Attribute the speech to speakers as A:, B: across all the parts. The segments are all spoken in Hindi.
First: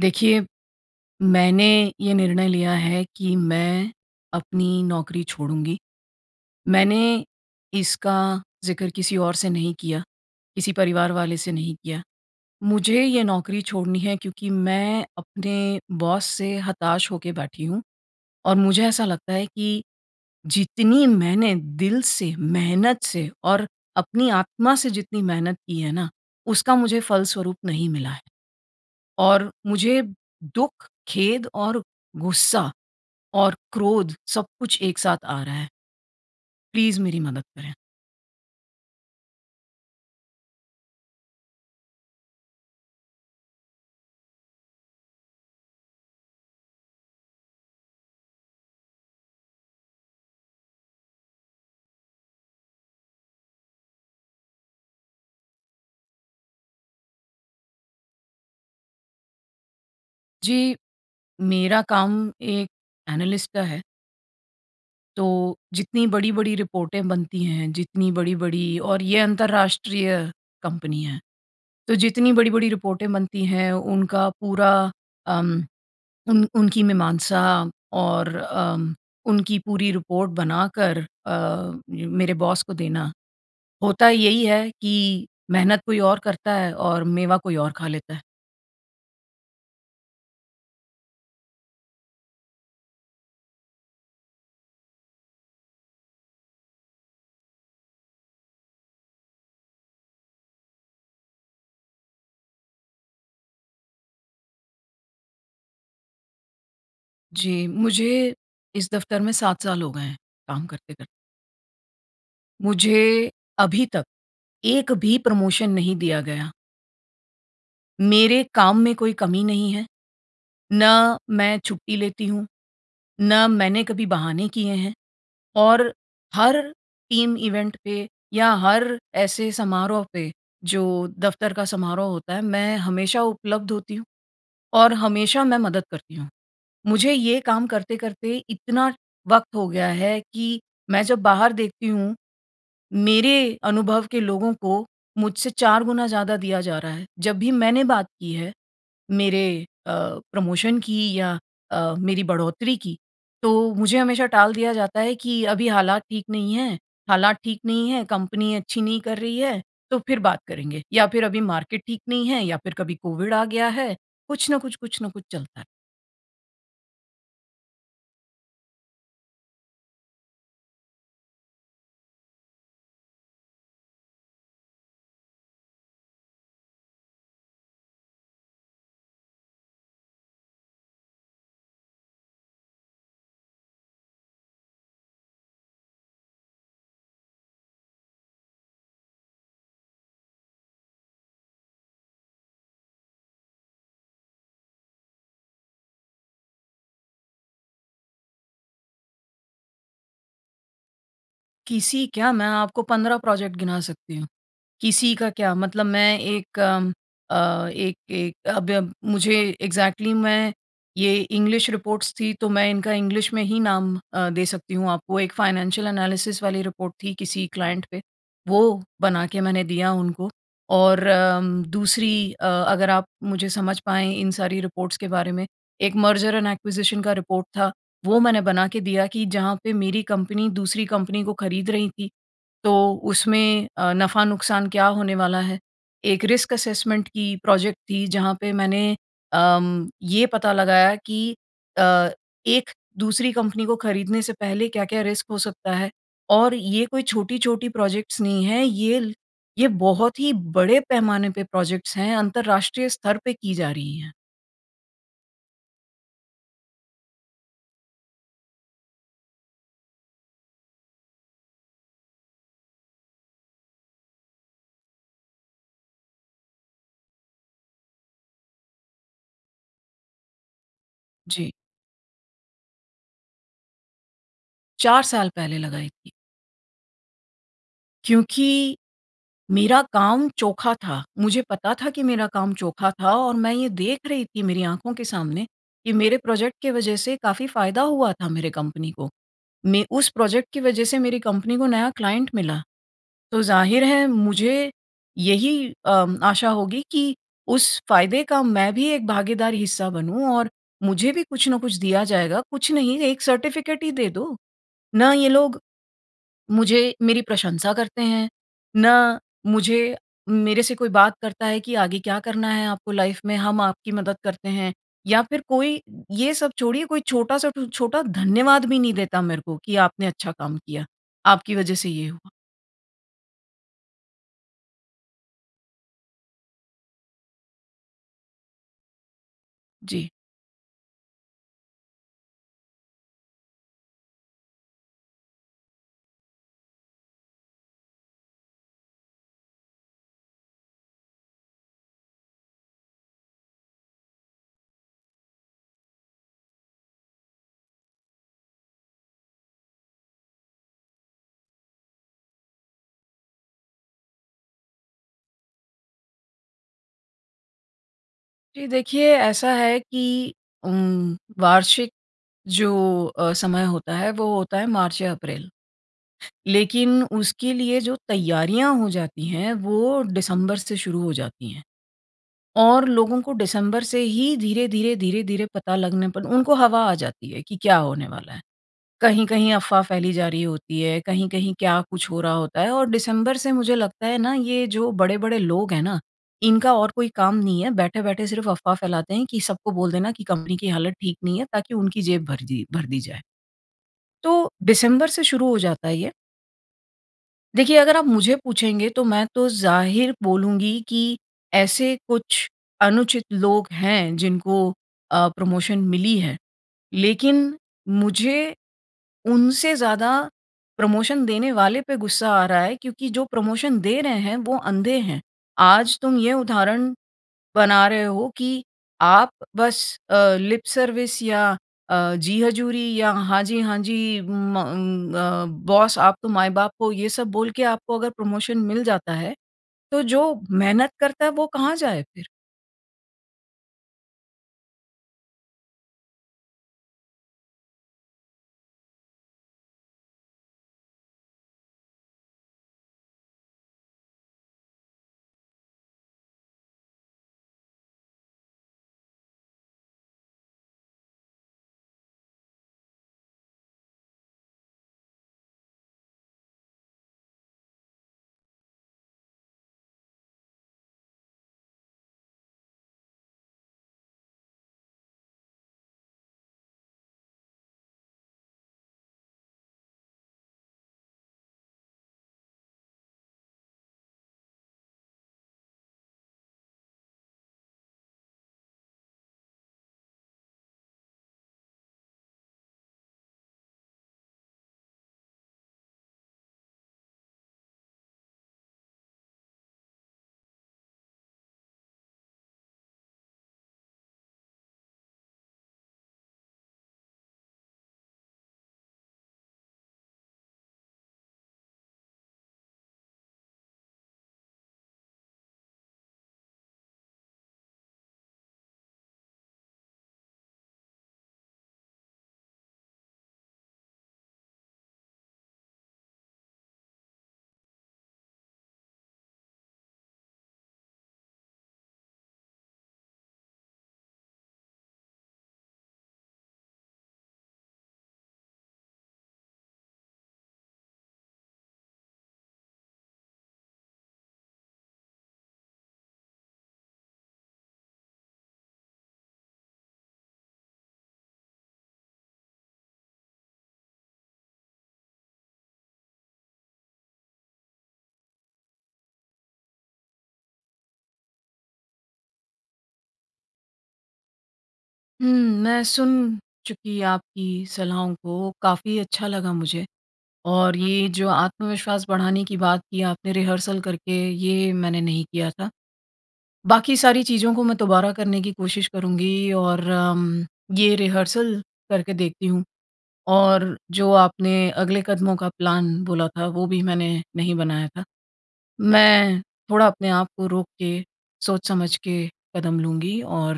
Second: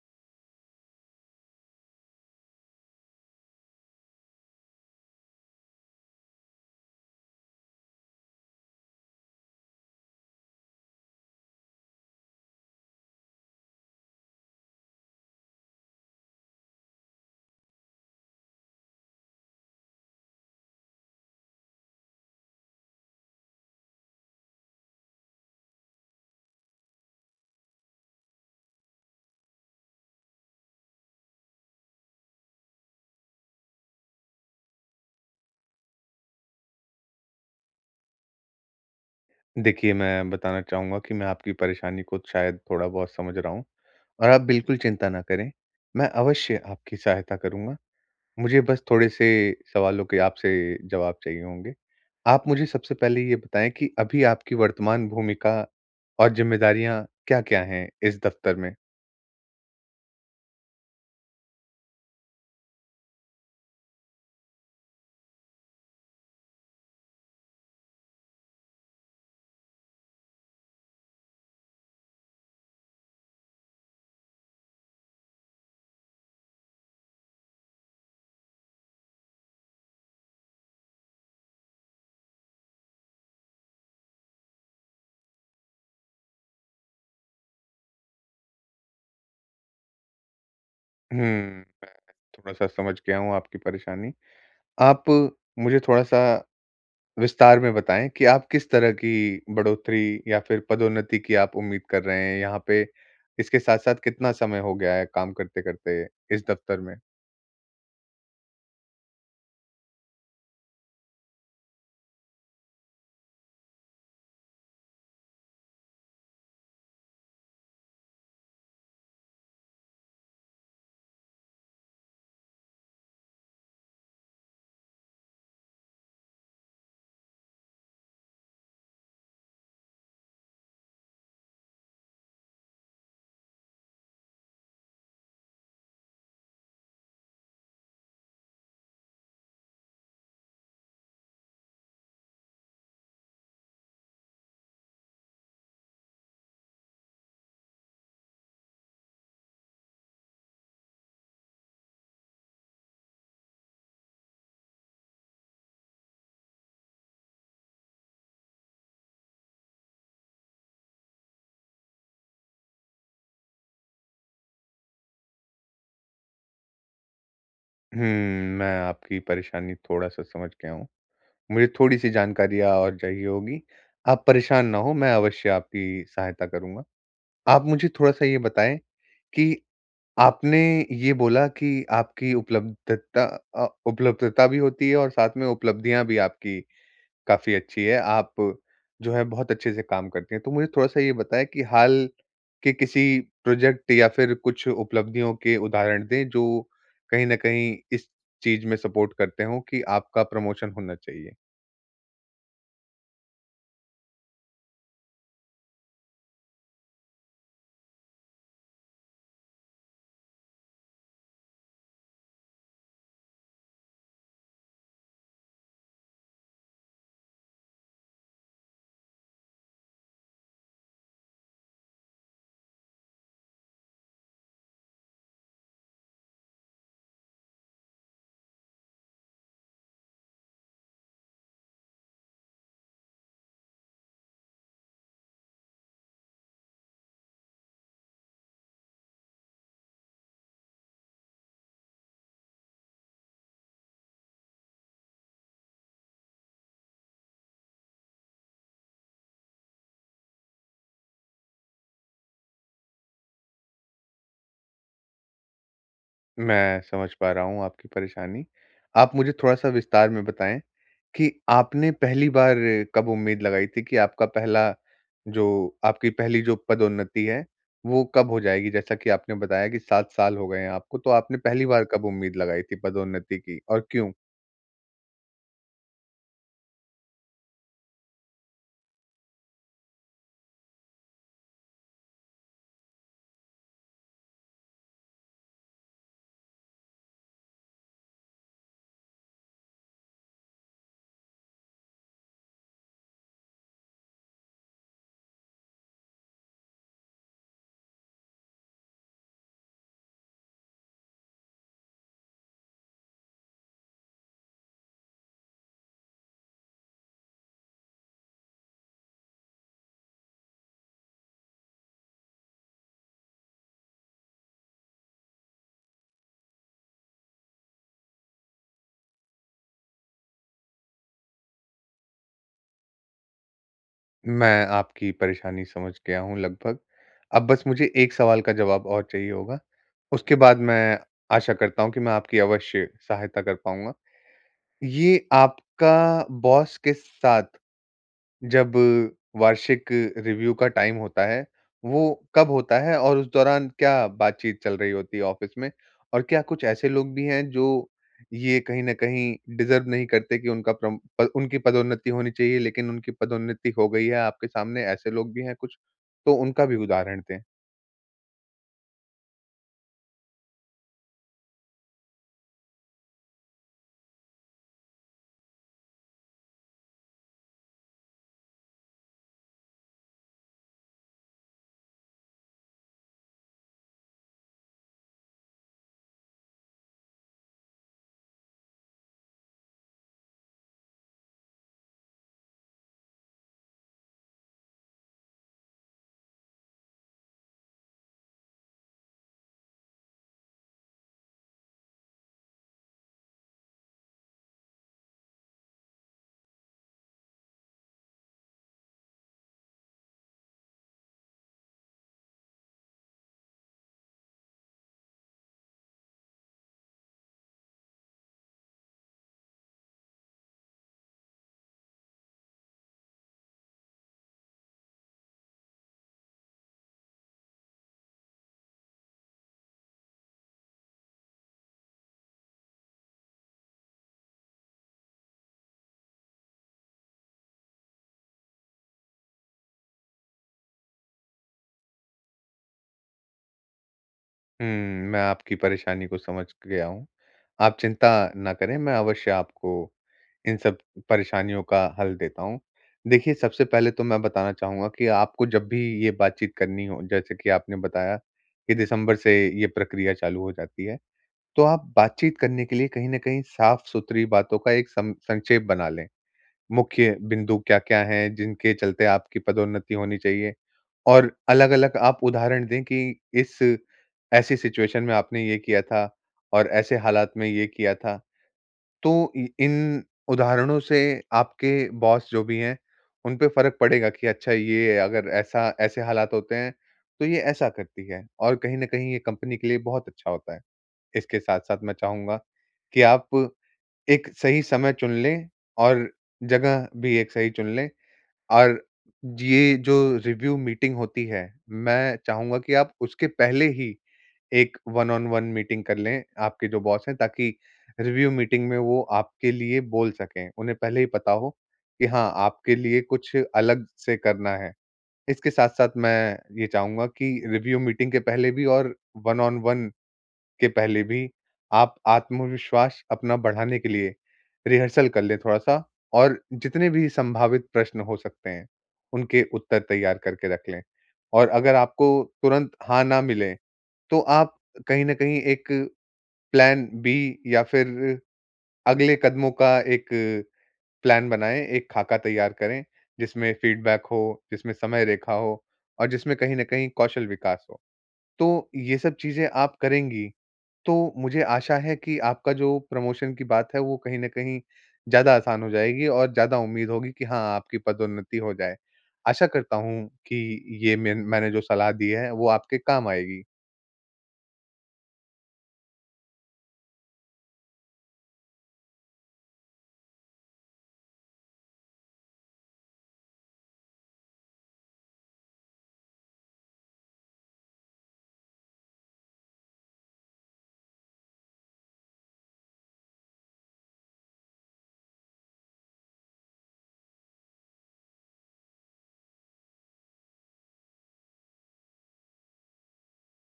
A: देखिए, मैंने ये निर्णय लिया है कि मैं अपनी नौकरी छोडूँगी। मैंने इसका ज़िक्र किसी और से नहीं किया। किसी परिवार वाले से नहीं किया। मुझे ये नौकरी छोड़नी है क्योंकि मैं अपने बॉस से हताश हो के बैठी हूँ। और मुझे ऐसा लगता है कि जितनी मैंने दिल से, मेहनत से और अपनी आत्मा से जितनी मेहनत की है ना उसका मुझे फलस्वरूप नहीं मिला है। और मुझे दुःख, खेद और गुस्सा और क्रोध सब कुछ एक साथ आ रहा है। प्लीज़ मेरी मदद करें।
B: देखिए मैं बताना चाहूँगा कि मैं आपकी परेशानी को शायद थोड़ा बहुत समझ रहा हूँ। और आप बिल्कुल चिंता ना करें, मैं अवश्य आपकी सहायता करूँगा। मुझे बस थोड़े-से सवालों के आपसे जवाब चाहिए होंगे। आप मुझे सबसे पहले ये बताएँ कि अभी आपकी वर्तमान भूमिका और ज़िम्मेदारियाँ क्या-क्या हैं इस दफ़्तर में?
A: जी। मेरा काम एक एनालिस्ट का है। तो जितनी बड़ी-बड़ी रिपोर्टें बनती हैं, जितनी बड़ी-बड़ी और ये अंतर्राष्ट्रीय कंपनी हैं। तो जितनी बड़ी-बड़ी रिपोर्टें बनती हैं उनका पूरा उम, उन उनकी मीमांसा और अ, उनकी पूरी रिपोर्ट बनाकर अ, मेरे बॉस को देना। होता यही है कि मेहनत कोई और करता है और मेवा कोई और खा लेता है।
B: हुँ, मैं थोड़ा-सा समझ गया हूँ आपकी परेशानी। आप मुझे थोड़ा-सा विस्तार में बताएँ कि आप किस तरह की बढ़ोतरी या फिर पदोन्नति की आप उम्मीद कर रहे हैं यहाँ पे? इसके साथ-साथ कितना समय हो गया है काम करते-करते इस दफ़्तर में?
A: जी, मुझे इस दफ़्तर में 7 साल हो गए हैं, काम करते-करते। मुझे अभी तक एक भी प्रमोशन नहीं दिया गया। मेरे काम में कोई कमी नहीं है, ना मैं छुट्टी लेती हूँ, ना मैंने कभी बहाने किए हैं, और हर टीम इवेंट पे या हर ऐसे समारोह पे जो दफ़्तर का समारोह होता है मैं हमेशा उपलब्ध होती हूँ और हमेशा मैं मदद करती हूँ। मुझे ये काम करते-करते इतना वक़्त हो गया है कि मैं जब बाहर देखती हूँ, मेरे अनुभव के लोगों को मुझसे 4 गुना ज़्यादा दिया जा रहा है। जब भी मैंने बात की है मेरे अ, प्रमोशन की या अ, मेरी बढ़ोतरी की, तो मुझे हमेशा टाल दिया जाता है कि अभी हालात ठीक नहीं है हालात ठीक नहीं है, कंपनी अच्छी नहीं कर रही है तो फिर बात करेंगे। या फिर अभी मार्केट ठीक नहीं है या फिर कभी कोविड आ गया है, कुछ न कुछ कुछ न कुछ चलता है।
B: हम्म, मैं आपकी परेशानी थोड़ा-सा समझ गया हूँ। मुझे थोड़ी-सी जानकारियाँ और चाहिए होगी, आप परेशान ना हों मैं अवश्य आपकी सहायता करूँगा। आप मुझे थोड़ा-सा ये बताएँ कि, आपने ये बोला कि आपकी उपलब्धता अ, उपलब्धता भी होती है और साथ में उपलब्धियाँ भी आपकी काफ़ी अच्छी हैं, आप जो है बहुत अच्छे से काम करती हैं। तो मुझे थोड़ा-सा ये बताएँ कि हाल के किसी प्रोजेक्ट या फिर कुछ उपलब्धियों के उदाहरण दें, जो कहीं न कहीं इस चीज़ में सपोर्ट करते हों कि आपका प्रमोशन होना चाहिए?
A: किसी क्या? मैं आपको 15 प्रोजेक्ट गिना सकती हूँ। किसी का क्या? मतलब मैं एक अ, एक-एक अब अब मुझे एक्जेक्टली मैं ये इंग्लिश रिपोर्ट्स थी तो मैं इनका इंग्लिश में ही नाम अ, दे सकती हूँ आपको। एक फाइनेंशियल एनालिसिस वाली रिपोर्ट थी किसी क्लाइंट पे, वो बना के मैंने दिया उनको और अम दूसरी अ, अगर आप मुझे समझ पाएँ इन सारी रिपोर्ट्स के बारे में एक मर्जर एंड एक्विजिशन का रिपोर्ट था वो मैंने बना के दिया कि जहाँ पे मेरी कंपनी दूसरी कंपनी को खरीद रही थी तो उसमें अ, नफ़ा-नुक़सान क्या होने वाला है। एक रिस्क असेसमेंट की प्रोजेक्ट थी जहाँ पे मैंने अम ये पता लगाया कि अ, एक दूसरी कंपनी को खरीदने से पहले क्या-क्या रिस्क हो सकता है? और ये कोई छोटी-छोटी प्रोजेक्ट्स नहीं है ये ल ये बहुत ही बड़े पैमाने पे प्रोजेक्ट्स हैं अंतरराष्ट्रीय स्तर पे की जा रही है।
B: मैं समझ पा रहा हूँ, आपकी परेशानी। आप मुझे थोड़ा-सा विस्तार में बताएँ, कि आपने पहली बार कब उम्मीद लगाई थी कि आपका पहला जो आपकी पहली जो पदोन्नति है, वो कब हो जाएगी, जैसा कि आपने बताया कि 7 साल हो गए हैं आपको, तो आपने
A: जी।
B: पहली बार कब उम्मीद लगाई थी, पदोन्नति की और क्यों?
A: 4 साल पहले लगाई थी। क्योंकि, मेरा काम चोखा था, मुझे पता था कि मेरा काम चोखा था और मैं ये देख रही थी, मेरी आँखों के सामने कि मेरे प्रोजेक्ट के वजह से काफ़ी फायदा हुआ था मेरे कंपनी को। मैं उस प्रोजेक्ट की वजह से मेरी कंपनी को नया क्लाइंट मिला। तो, ज़ाहिर है मुझे यही अम आशा होगी कि उस फायदे का मैं भी एक भागीदार हिस्सा बनूँ और मुझे भी कुछ न कुछ दिया जाएगा, कुछ नहीं 1 सर्टिफिकेट ही दे दो। ना ये लोग, मुझे मेरी प्रशंसा करते हैं, ना मुझे मेरे से कोई बात करता है कि आगे क्या करना है, आपको लाइफ में, हम आपकी मदद करते हैं या फिर कोई, ये सब छोड़िए कोई छोटा-सा टू छोटा धन्यवाद भी नहीं देता मेरे को, कि आपने अच्छा काम किया, आपकी वजह से ये हुआ।
B: मैं आपकी परेशानी समझ गया हूँ लगभग। अब बस मुझे एक सवाल का जवाब और चाहिए होगा,
A: जी।
B: उसके बाद मैं आशा करता हूँ कि मैं आपकी अवश्य सहायता कर पाउँगा। ये आपका बॉस के साथ जब वार्षिक रिव्यू का टाइम होता है, वो कब होता है? और उस दौरान क्या बातचीत चल रही होती है ऑफिस में? और क्या कुछ ऐसे लोग भी हैं जो ये कहीं न कहीं डिज़र्व नहीं करते कि उनका प्रोम अ, उनकी पदोन्नति होनी चाहिए, लेकिन उनकी पदोन्नति हो गई है, आपके सामने ऐसे लोग भी हैं कुछ? तो उनका भी उदाहरण दें।
A: जी देखिए, ऐसा है कि उम्म, वार्षिक जो अ, समय होता है वो होता है मार्च या अप्रैल। लेकिन उसके लिए जो तैयारियाँ हो जाती हैं वो दिसंबर से शुरू हो जाती है। और लोगों को डिसेंबर से ही धीरे-धीरे धीरे-धीरे पता लगने पर उनको हवा आ जाती है कि क्या होने वाला है। कहीं-कहीं अफ़वाह फ़ैली जा रही होती है, कहीं-कहीं क्या कुछ हो रहा होता है और डिसेंबर से मुझे लगता है ना ये जो बड़े-बड़े लोग हैं ना, इनका और कोई काम नहीं है, बैठे-बैठे सिर्फ़ अफ़वाह फैलाते हैं कि सबको बोल देना कि कंपनी की हालत ठीक नहीं है ताकि उनकी जेब भर दी भर दी जाए। तो डिसेंबर से शुरू हो जाता है ये। देखिए अगर आप मुझे पूछेंगे तो मैं तो ज़ाहिर बोलूँगी कि ऐसे कुछ अनुचित लोग हैं, जिनको अ, प्रमोशन मिली है। लेकिन मुझे उनसे ज़्यादा प्रमोशन देने वाले पे गुस्सा आ रहा है क्योंकि जो प्रमोशन दे रहे हैं वो अंधे हैं। आज तुम ये उदाहरण बना रहे हो कि आप बस अ, लिप सर्विस या अ, जी हजूरी या हाँ जी, हाँ जी, म अ, उम, म बॉस आप तो माई-बाप हो ये सब बोल के आपको अगर प्रमोशन मिल जाता है, तो जो मेहनत करता है वो कहाँ जाए फिर?
B: हुँ, मैं आपकी परेशानी को समझ गया हूँ, आप चिंता ना करें मैं अवश्य आपको इन सब परेशानियों का हल देता हूँ। देखिये सबसे पहले तो मैं बताना चाहूँगा कि आपको जब भी ये बातचीत करनी हो जैसे कि आपने बताया, कि दिसंबर से ये प्रक्रिया चालू हो जाती है, तो आप बातचीत करने के लिए कहीं न कहीं साफ-सुथरी बातों का एक सं संक्षेप बना लें। मुख्य बिंदु क्या-क्या हैं, जिनके चलते आपकी पदोन्नति होनी चाहिए, और अलग-अलग आप उदाहरण दें कि इस ऐसी सिचुएशन में आपने ये किया था, और ऐसे हालात में ये किया था। तो इ इन उदाहरणों से आपके बॉस जो भी हैं, उनपे फ़र्क पड़ेगा कि अच्छा ये अगर ऐसा ऐसे हालात होते हैं, तो ये ऐसा करती है, और कहीं न कहीं ये कंपनी के लिए बहुत अच्छा होता है। इसके साथ-साथ मैं चाहूँगा कि आप एक सही समय चुन लें, और जगह भी एक सही चुन लें, और ये जो रिव्यू मीटिंग होती है, मैं चाहूँगा कि आप उसके पहले ही एक वन-ऑन-वन मीटिंग कर लें, आपके जो बॉस हैं, ताकि रिव्यू मीटिंग में वो आपके लिए बोल सकें, उन्हें पहले ही पता हो कि हाँ, आपके लिए कुछ अलग से करना है। इसके साथ-साथ मैं ये चाहूँगा कि रिव्यू मीटिंग के पहले भी और वन-ऑन-वन के पहले भी आप आत्मविश्वास अपना बढ़ाने के लिए रिहर्सल कर लें थोड़ा-सा, और जितने भी सँभावित प्रश्न हो सकते हैं, उनके उत्तर तैयार करके रख लें। और अगर आपको तुरंत हाँ ना मिले, तो आप कहीं न कहीं एक प्लान बी या फिर अगले कदमों का एक प्लान बनाएँ, एक खाका तैयार करें, जिसमें फीडबैक हो, जिसमें समय रेखा हो और जिसमें कहीं न कहीं कौशल विकास हो। तो ये सब चीज़ें आप करेंगी, तो मुझे आशा है कि आपका जो प्रमोशन की बात है वो कहीं न कहीं, ज़्यादा आसान हो जाएगी और ज़्यादा उम्मीद होगी की हाँ, आपकी पदोन्नति हो जाए। आशा करता हूँ कि ये मेन मैंने जो सलाह दी है वो आपके काम आएगी।
A: हुँ, मैं सुन चुकी आपकी सलाहों को काफ़ी अच्छा लगा मुझे। और ये जो आत्मविश्वास बढ़ाने की बात की आपने रिहर्सल करके, ये मैंने नहीं किया था। बाकी सारी चीज़ों को मैं दोबारा करने की कोशिश करुँगी और उम, ये रिहर्सल करके देखती हूँ, और जो आपने अगले कदमों का प्लान बोला था वो भी मैंने नहीं बनाया था। मैं थोड़ा अपने आप को रोक के, सोच समझ के कदम लूँगी और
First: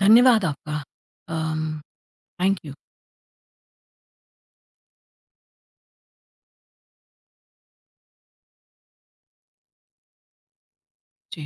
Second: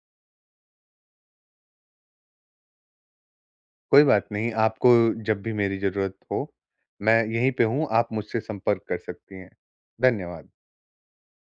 A: धन्यवाद आपका। Um thank you.
B: कोई बात नहीं, आपको जब भी मेरी ज़रूरत हो, मैं यहीं पे हूँ, आप मुझसे संपर्क कर सकती हैं। धन्यवाद।
A: जी।